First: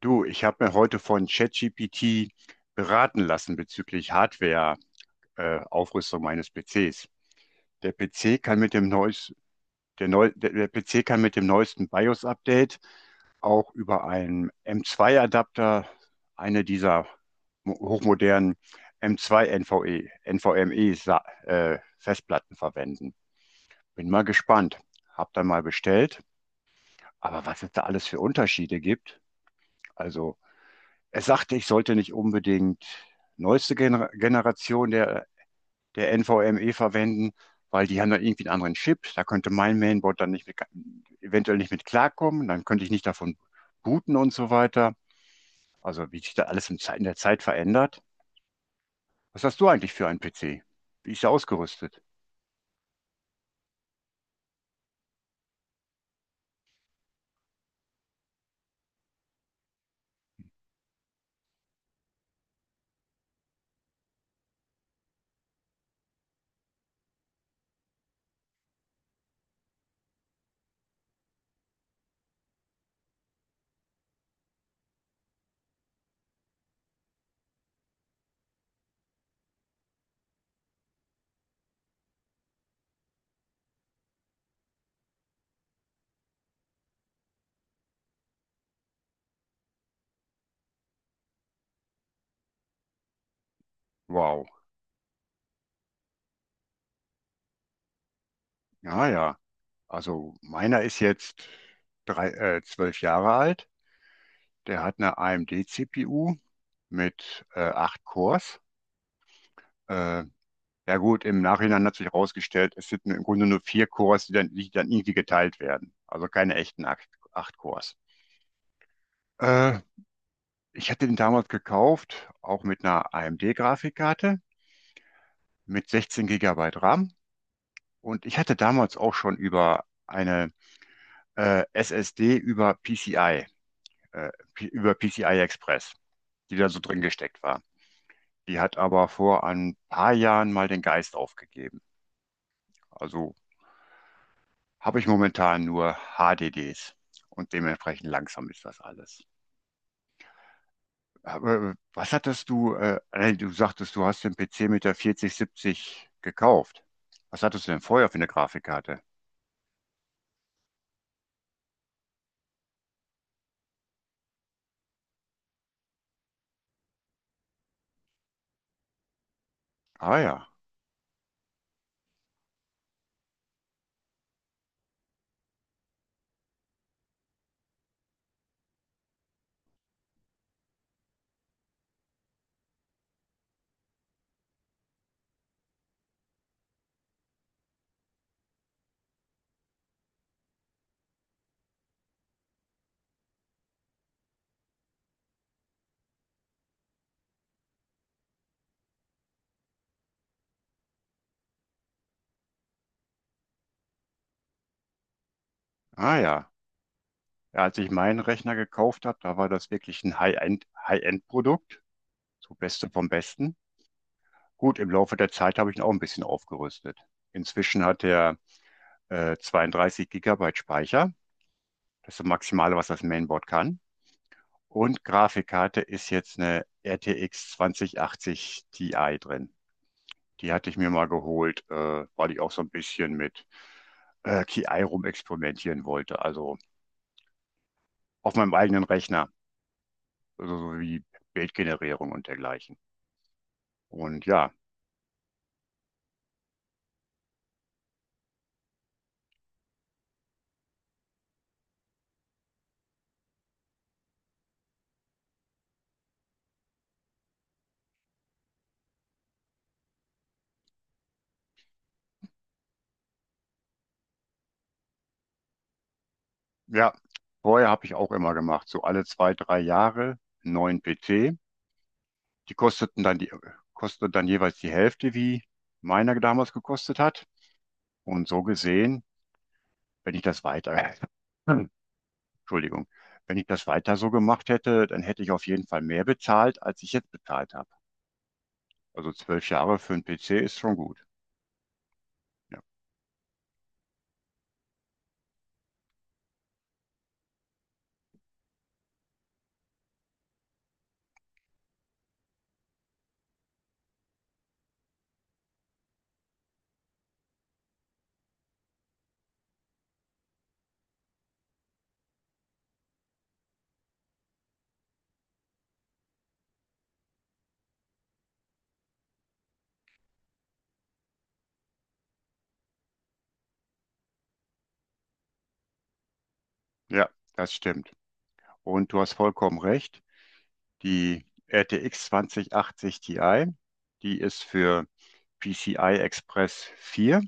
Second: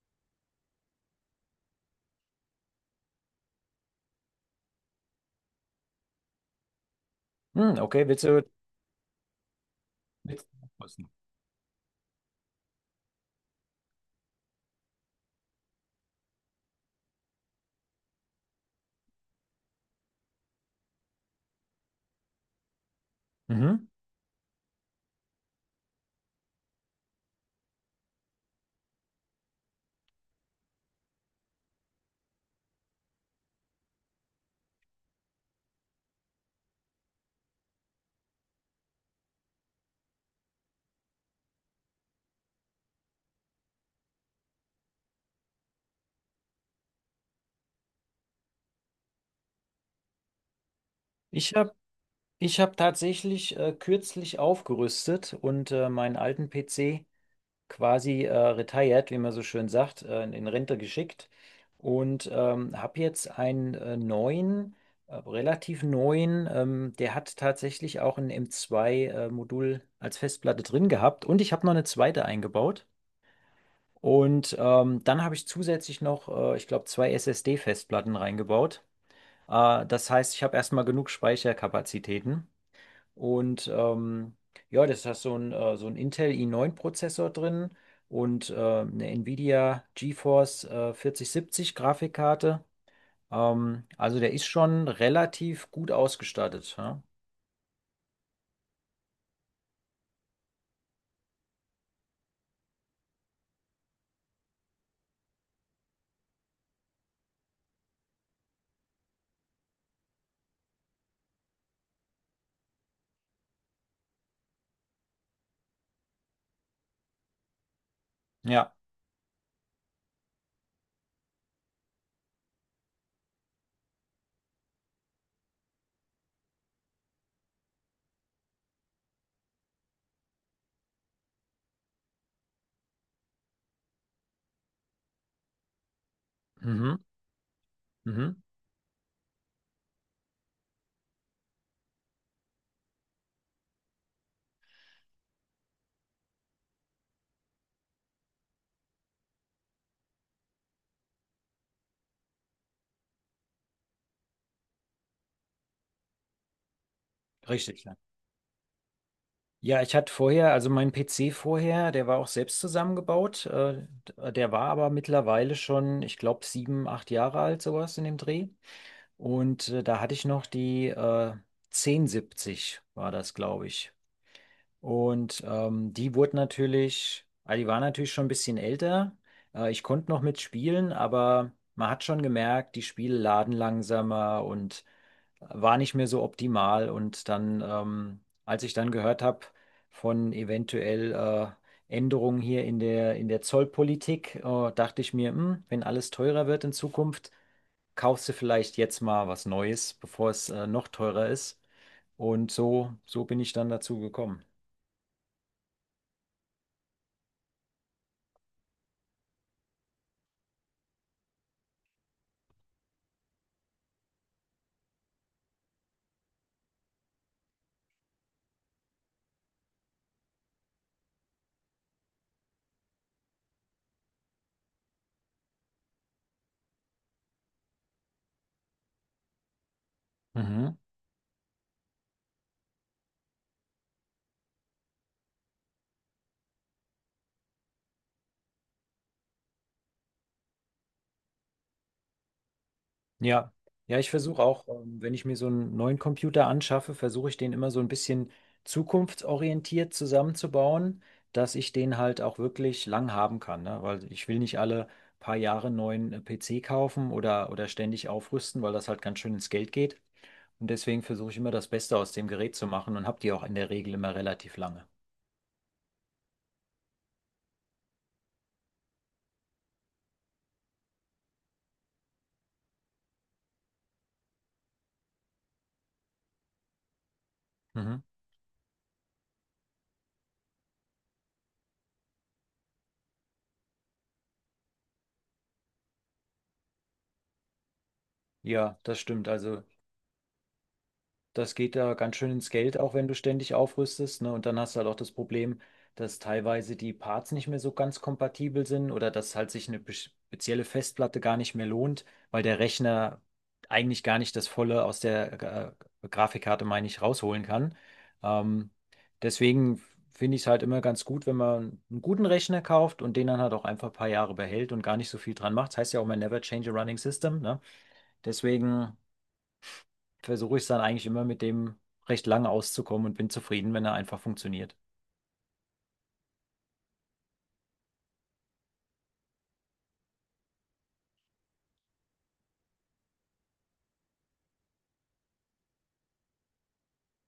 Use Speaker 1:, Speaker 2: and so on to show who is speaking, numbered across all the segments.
Speaker 1: Du, ich habe mir heute von ChatGPT beraten lassen bezüglich Hardware-Aufrüstung meines PCs.
Speaker 2: Hm,
Speaker 1: Der
Speaker 2: okay, willst
Speaker 1: PC
Speaker 2: du,
Speaker 1: kann mit dem neues, der, neu,
Speaker 2: willst
Speaker 1: der, der
Speaker 2: Was
Speaker 1: PC
Speaker 2: ist
Speaker 1: kann mit dem neuesten BIOS-Update auch über einen M2-Adapter eine hochmodernen NVMe Festplatten verwenden.
Speaker 2: Mhm.
Speaker 1: Bin mal gespannt. Hab dann mal bestellt. Aber was es da alles für Unterschiede gibt, also er sagte, ich sollte nicht unbedingt neueste Gener Generation der NVMe verwenden, weil die haben dann irgendwie einen anderen Chip. Da könnte mein Mainboard dann nicht mit, eventuell nicht mit klarkommen. Dann könnte ich nicht davon booten und so weiter. Also wie sich da alles in der Zeit verändert. Was hast du eigentlich für einen PC? Wie ist der
Speaker 2: Ich habe
Speaker 1: ausgerüstet?
Speaker 2: ich hab tatsächlich kürzlich aufgerüstet und meinen alten PC quasi retired, wie man so schön sagt, in Rente geschickt und habe jetzt einen neuen, relativ neuen, der hat tatsächlich auch ein M.2 Modul als Festplatte drin gehabt und ich habe noch eine zweite eingebaut. Und dann habe ich zusätzlich noch, ich glaube, zwei SSD-Festplatten reingebaut. Das heißt, ich habe erstmal genug Speicherkapazitäten. Und ja, das hat so ein Intel i9-Prozessor drin und eine Nvidia GeForce 4070 Grafikkarte. Also der ist
Speaker 1: Wow.
Speaker 2: schon relativ gut ausgestattet. Ja,
Speaker 1: Ja, ja. Also meiner ist jetzt zwölf Jahre alt. Der hat eine AMD-CPU mit acht Cores. Äh, Ja gut, im Nachhinein hat sich herausgestellt, es sind im Grunde nur vier Cores, die dann irgendwie geteilt werden. Also keine echten acht Cores.
Speaker 2: ja.
Speaker 1: Äh, Ich hatte den damals gekauft, auch mit einer AMD-Grafikkarte mit 16 Gigabyte RAM. Und ich hatte damals auch schon über eine SSD über PCI Express, die da so
Speaker 2: Mhm.
Speaker 1: drin gesteckt war.
Speaker 2: Mhm.
Speaker 1: Die hat aber vor ein paar Jahren mal den Geist aufgegeben. Also habe ich momentan nur HDDs und dementsprechend langsam ist das alles. Aber du sagtest, du hast den PC mit der 4070 gekauft. Was hattest du denn
Speaker 2: Richtig. Ja,
Speaker 1: vorher für eine Grafikkarte?
Speaker 2: Ja, ich hatte vorher, also mein PC vorher, der war auch selbst zusammengebaut. Der war aber mittlerweile schon, ich glaube, sieben, acht Jahre alt, sowas in dem Dreh. Und da hatte
Speaker 1: Ah
Speaker 2: ich noch
Speaker 1: ja.
Speaker 2: die 1070 war das, glaube ich. Und die wurde natürlich, ah, die war natürlich schon ein bisschen älter. Ich konnte noch mitspielen, aber man hat schon gemerkt, die Spiele laden langsamer und war nicht mehr so optimal. Und dann, als ich dann gehört habe von eventuell Änderungen hier in der Zollpolitik, dachte ich mir, wenn alles teurer wird in Zukunft, kaufst du vielleicht jetzt mal was Neues, bevor es noch teurer ist. Und so bin ich dann dazu gekommen.
Speaker 1: ah ja. Ja, als ich meinen Rechner gekauft habe, da war das wirklich ein High-End-Produkt, so Beste vom Besten. Gut, im Laufe der Zeit habe ich ihn auch ein bisschen aufgerüstet. Inzwischen hat er 32 Gigabyte Speicher. Das ist das Maximale, was das Mainboard kann. Und Grafikkarte ist jetzt eine RTX 2080 Ti drin. Die hatte
Speaker 2: Mhm.
Speaker 1: ich mir mal geholt, weil ich auch so ein bisschen mit KI rumexperimentieren wollte. Also auf meinem eigenen Rechner, also so wie Bildgenerierung und dergleichen.
Speaker 2: Ja, ja, ich
Speaker 1: Und
Speaker 2: versuche
Speaker 1: ja,
Speaker 2: auch, wenn ich mir so einen neuen Computer anschaffe, versuche ich den immer so ein bisschen zukunftsorientiert zusammenzubauen, dass ich den halt auch wirklich lang haben kann, ne? Weil ich will nicht alle paar Jahre einen neuen PC kaufen oder ständig aufrüsten, weil das halt ganz schön ins Geld geht. Und deswegen versuche ich immer das Beste aus dem Gerät zu machen und habe die auch in der Regel immer relativ lange.
Speaker 1: ja, vorher habe ich auch immer gemacht, so alle zwei, drei Jahre neuen PC. Die kosteten dann die, kosteten dann jeweils die Hälfte, wie meiner damals gekostet hat.
Speaker 2: Mhm.
Speaker 1: Und so gesehen, wenn ich das weiter Entschuldigung. Wenn ich das weiter so gemacht hätte, dann hätte ich auf jeden Fall mehr bezahlt, als ich jetzt bezahlt habe.
Speaker 2: Ja, das
Speaker 1: Also
Speaker 2: stimmt.
Speaker 1: zwölf
Speaker 2: Also,
Speaker 1: Jahre für einen PC ist schon gut.
Speaker 2: das geht da ganz schön ins
Speaker 1: Ja,
Speaker 2: Geld, auch wenn du ständig aufrüstest, ne? Und dann hast du halt auch das Problem, dass teilweise die Parts nicht mehr so ganz kompatibel sind oder dass halt sich eine spezielle Festplatte gar nicht mehr lohnt, weil der Rechner eigentlich gar nicht das Volle aus der Grafikkarte, meine ich, rausholen kann. Ähm, Deswegen finde ich es halt immer ganz gut, wenn man einen guten Rechner kauft und den dann halt auch einfach ein paar Jahre behält und gar nicht so viel dran macht. Das heißt ja auch mal Never Change a Running System, ne? Deswegen versuche ich es dann eigentlich immer mit dem recht lange auszukommen und bin zufrieden, wenn er einfach funktioniert.
Speaker 1: ja, das stimmt. Und du hast vollkommen recht. Die RTX 2080 Ti, die ist für PCI Express 4,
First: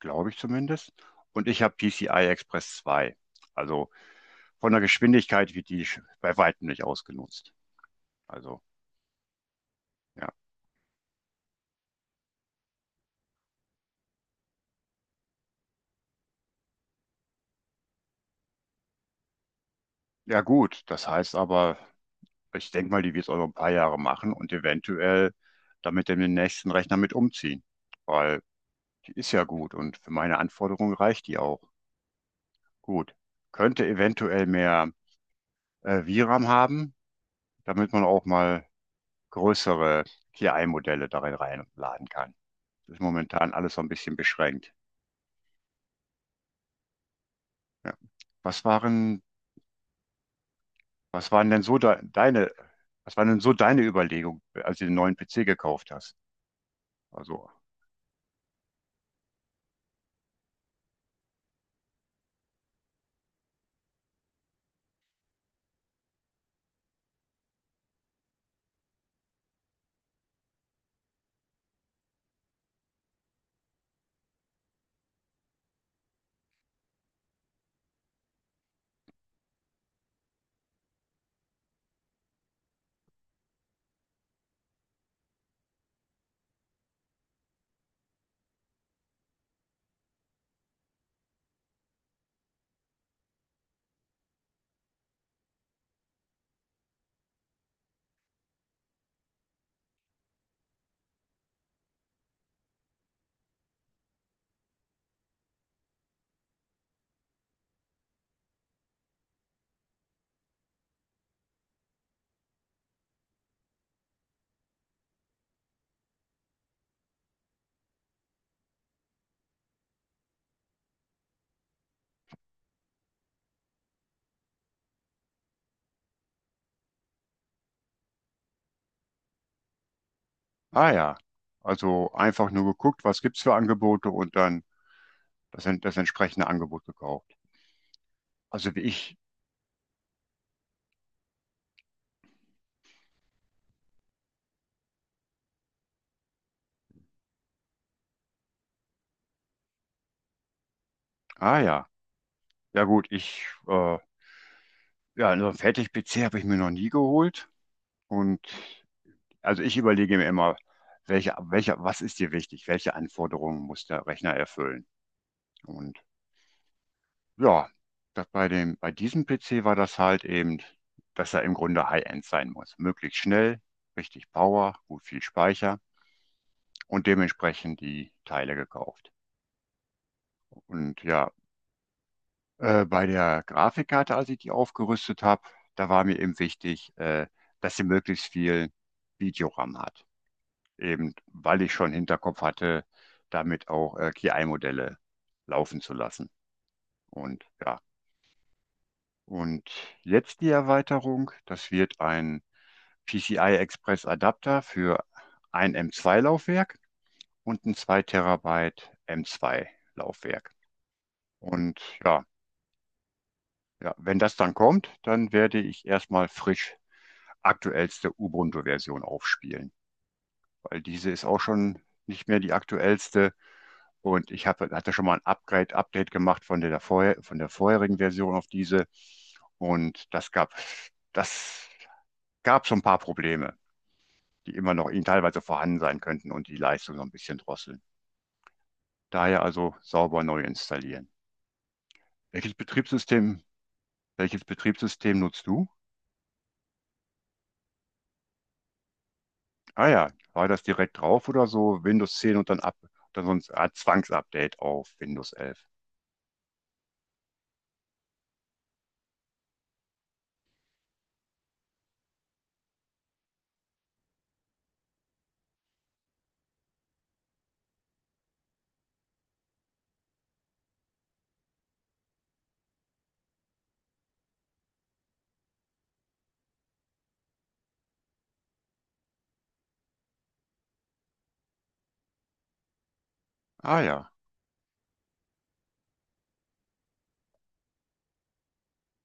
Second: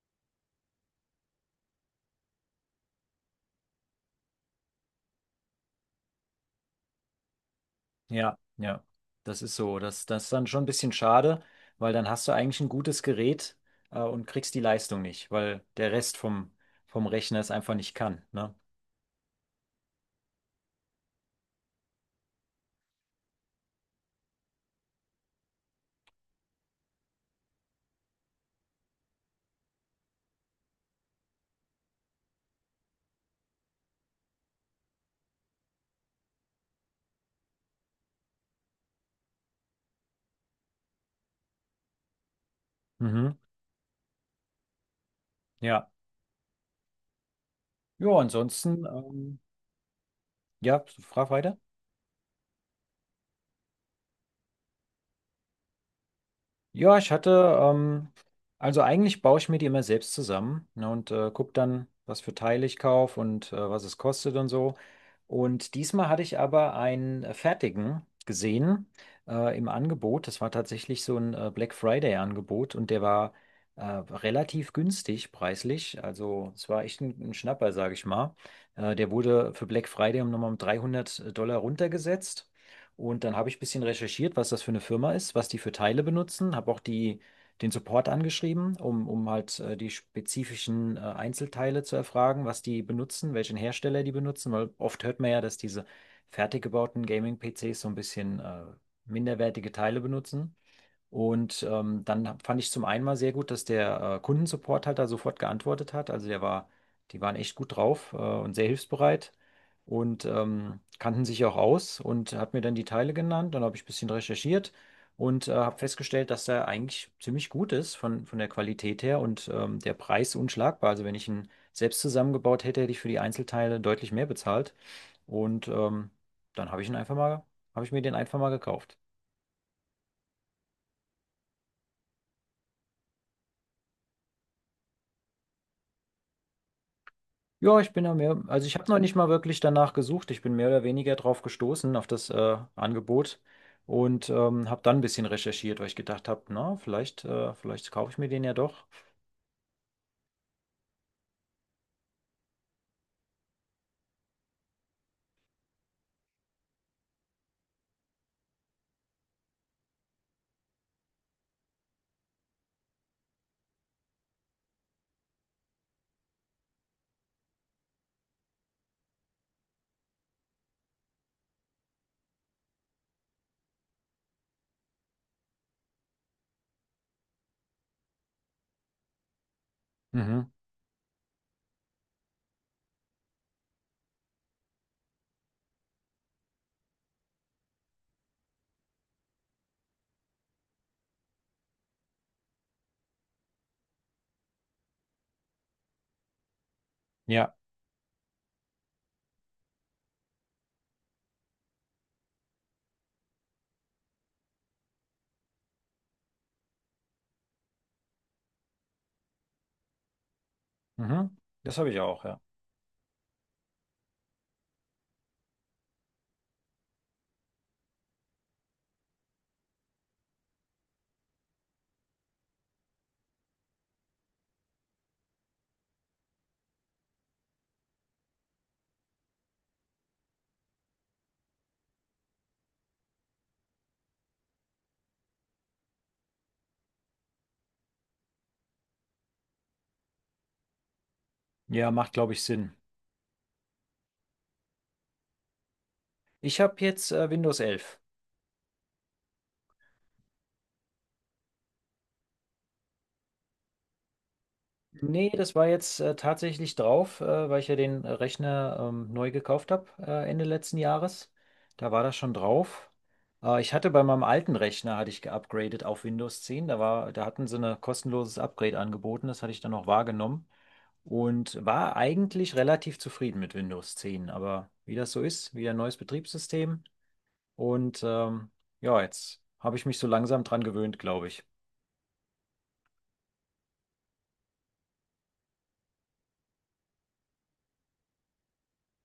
Speaker 1: glaube ich zumindest. Und ich habe PCI Express 2. Also von der Geschwindigkeit wird bei weitem nicht ausgenutzt.
Speaker 2: Ja,
Speaker 1: Also,
Speaker 2: ja, das ist so. Das
Speaker 1: ja.
Speaker 2: ist dann schon ein bisschen schade, weil dann hast du eigentlich ein gutes Gerät, und kriegst die Leistung nicht, weil der Rest vom Rechner es einfach nicht kann, ne?
Speaker 1: Ja gut, das heißt aber, ich denke mal, die wird es auch noch ein paar Jahre machen und eventuell damit in den nächsten Rechner mit umziehen, weil die ist ja gut und für meine Anforderungen reicht die auch. Gut. Könnte eventuell mehr VRAM haben, damit man auch mal größere KI-Modelle darin reinladen kann. Das ist
Speaker 2: Mhm,
Speaker 1: momentan alles so ein bisschen beschränkt.
Speaker 2: ja.
Speaker 1: Ja.
Speaker 2: Ja,
Speaker 1: Was
Speaker 2: ansonsten,
Speaker 1: waren,
Speaker 2: ja, frag
Speaker 1: was waren
Speaker 2: weiter.
Speaker 1: denn so de deine, Was waren denn so deine Überlegungen, als du den neuen PC gekauft hast?
Speaker 2: Ja, ich
Speaker 1: Also
Speaker 2: hatte, also eigentlich baue ich mir die immer selbst zusammen, ne, und gucke dann, was für Teile ich kaufe und was es kostet und so. Und diesmal hatte ich aber einen fertigen gesehen im Angebot. Das war tatsächlich so ein Black Friday-Angebot und der war relativ günstig preislich. Also es war echt ein Schnapper, sage ich mal. Der wurde für Black Friday um nochmal um 300 Dollar runtergesetzt. Und dann habe ich ein bisschen recherchiert, was das für eine Firma ist, was die für Teile benutzen, habe auch die, den Support angeschrieben, um halt die spezifischen Einzelteile zu erfragen, was die benutzen, welchen Hersteller die benutzen, weil oft hört man ja, dass diese fertig gebauten Gaming-PCs so ein bisschen minderwertige Teile benutzen. Und dann fand ich zum einen mal sehr gut, dass der Kundensupport halt da sofort geantwortet hat. Also der war, die waren echt gut drauf und sehr hilfsbereit und kannten sich auch aus und hat mir dann die Teile genannt. Dann habe ich ein bisschen recherchiert und habe festgestellt, dass der eigentlich ziemlich gut ist von der Qualität her und der Preis unschlagbar. Also wenn ich ihn selbst zusammengebaut hätte, hätte ich für die Einzelteile deutlich mehr bezahlt. Und dann habe ich ihn einfach mal, habe ich mir den einfach mal gekauft.
Speaker 1: ah ja, also einfach nur geguckt, was gibt's für Angebote und dann das entsprechende Angebot gekauft.
Speaker 2: Ja, ich bin ja mehr, also
Speaker 1: Also
Speaker 2: ich
Speaker 1: wie
Speaker 2: habe noch nicht
Speaker 1: ich,
Speaker 2: mal wirklich danach gesucht. Ich bin mehr oder weniger drauf gestoßen, auf das Angebot und habe dann ein bisschen recherchiert, weil ich gedacht habe, na, vielleicht kaufe ich mir den ja doch.
Speaker 1: ah ja, ja gut, ich, äh, ja, einen Fertig-PC habe ich mir noch nie geholt. Und also ich überlege mir immer, was ist dir wichtig? Welche Anforderungen muss der Rechner erfüllen? Und ja, bei diesem PC war das halt eben, dass er im Grunde High-End sein muss. Möglichst schnell, richtig Power, gut viel Speicher, und dementsprechend die Teile gekauft.
Speaker 2: Mhm.
Speaker 1: Und ja, bei der Grafikkarte, als ich die aufgerüstet habe, da war mir eben wichtig, dass sie möglichst viel Videoram hat. Eben weil ich schon Hinterkopf hatte, damit auch KI-Modelle laufen zu lassen. Und
Speaker 2: Ja,
Speaker 1: ja, und jetzt die Erweiterung, das wird ein PCI Express Adapter für ein M2-Laufwerk und ein 2 Terabyte M2-Laufwerk.
Speaker 2: mhm. Das
Speaker 1: Und
Speaker 2: habe ich auch,
Speaker 1: ja,
Speaker 2: ja.
Speaker 1: ja, wenn das dann kommt, dann werde ich erstmal frisch aktuellste Ubuntu-Version aufspielen, weil diese ist auch schon nicht mehr die aktuellste. Und hatte schon mal ein Update gemacht von der vorherigen Version auf diese. Und das gab so ein paar Probleme, die immer noch in teilweise vorhanden sein könnten und die Leistung so ein bisschen drosseln. Daher also sauber neu installieren.
Speaker 2: Ja, macht, glaube ich,
Speaker 1: Welches
Speaker 2: Sinn.
Speaker 1: Betriebssystem, Welches Betriebssystem nutzt du?
Speaker 2: Ich habe jetzt Windows 11.
Speaker 1: Ah ja, war das direkt drauf oder so? Windows 10 und dann sonst ah, Zwangsupdate auf
Speaker 2: Nee,
Speaker 1: Windows
Speaker 2: das
Speaker 1: 11.
Speaker 2: war jetzt tatsächlich drauf, weil ich ja den Rechner neu gekauft habe Ende letzten Jahres. Da war das schon drauf. Ich hatte bei meinem alten Rechner, hatte ich geupgradet auf Windows 10. Da hatten sie ein kostenloses Upgrade angeboten. Das hatte ich dann noch wahrgenommen und war eigentlich relativ zufrieden mit Windows 10. Aber wie das so ist, wieder ein neues Betriebssystem. Und ja, jetzt habe ich mich so langsam dran gewöhnt, glaube ich.
Speaker 1: Ah ja.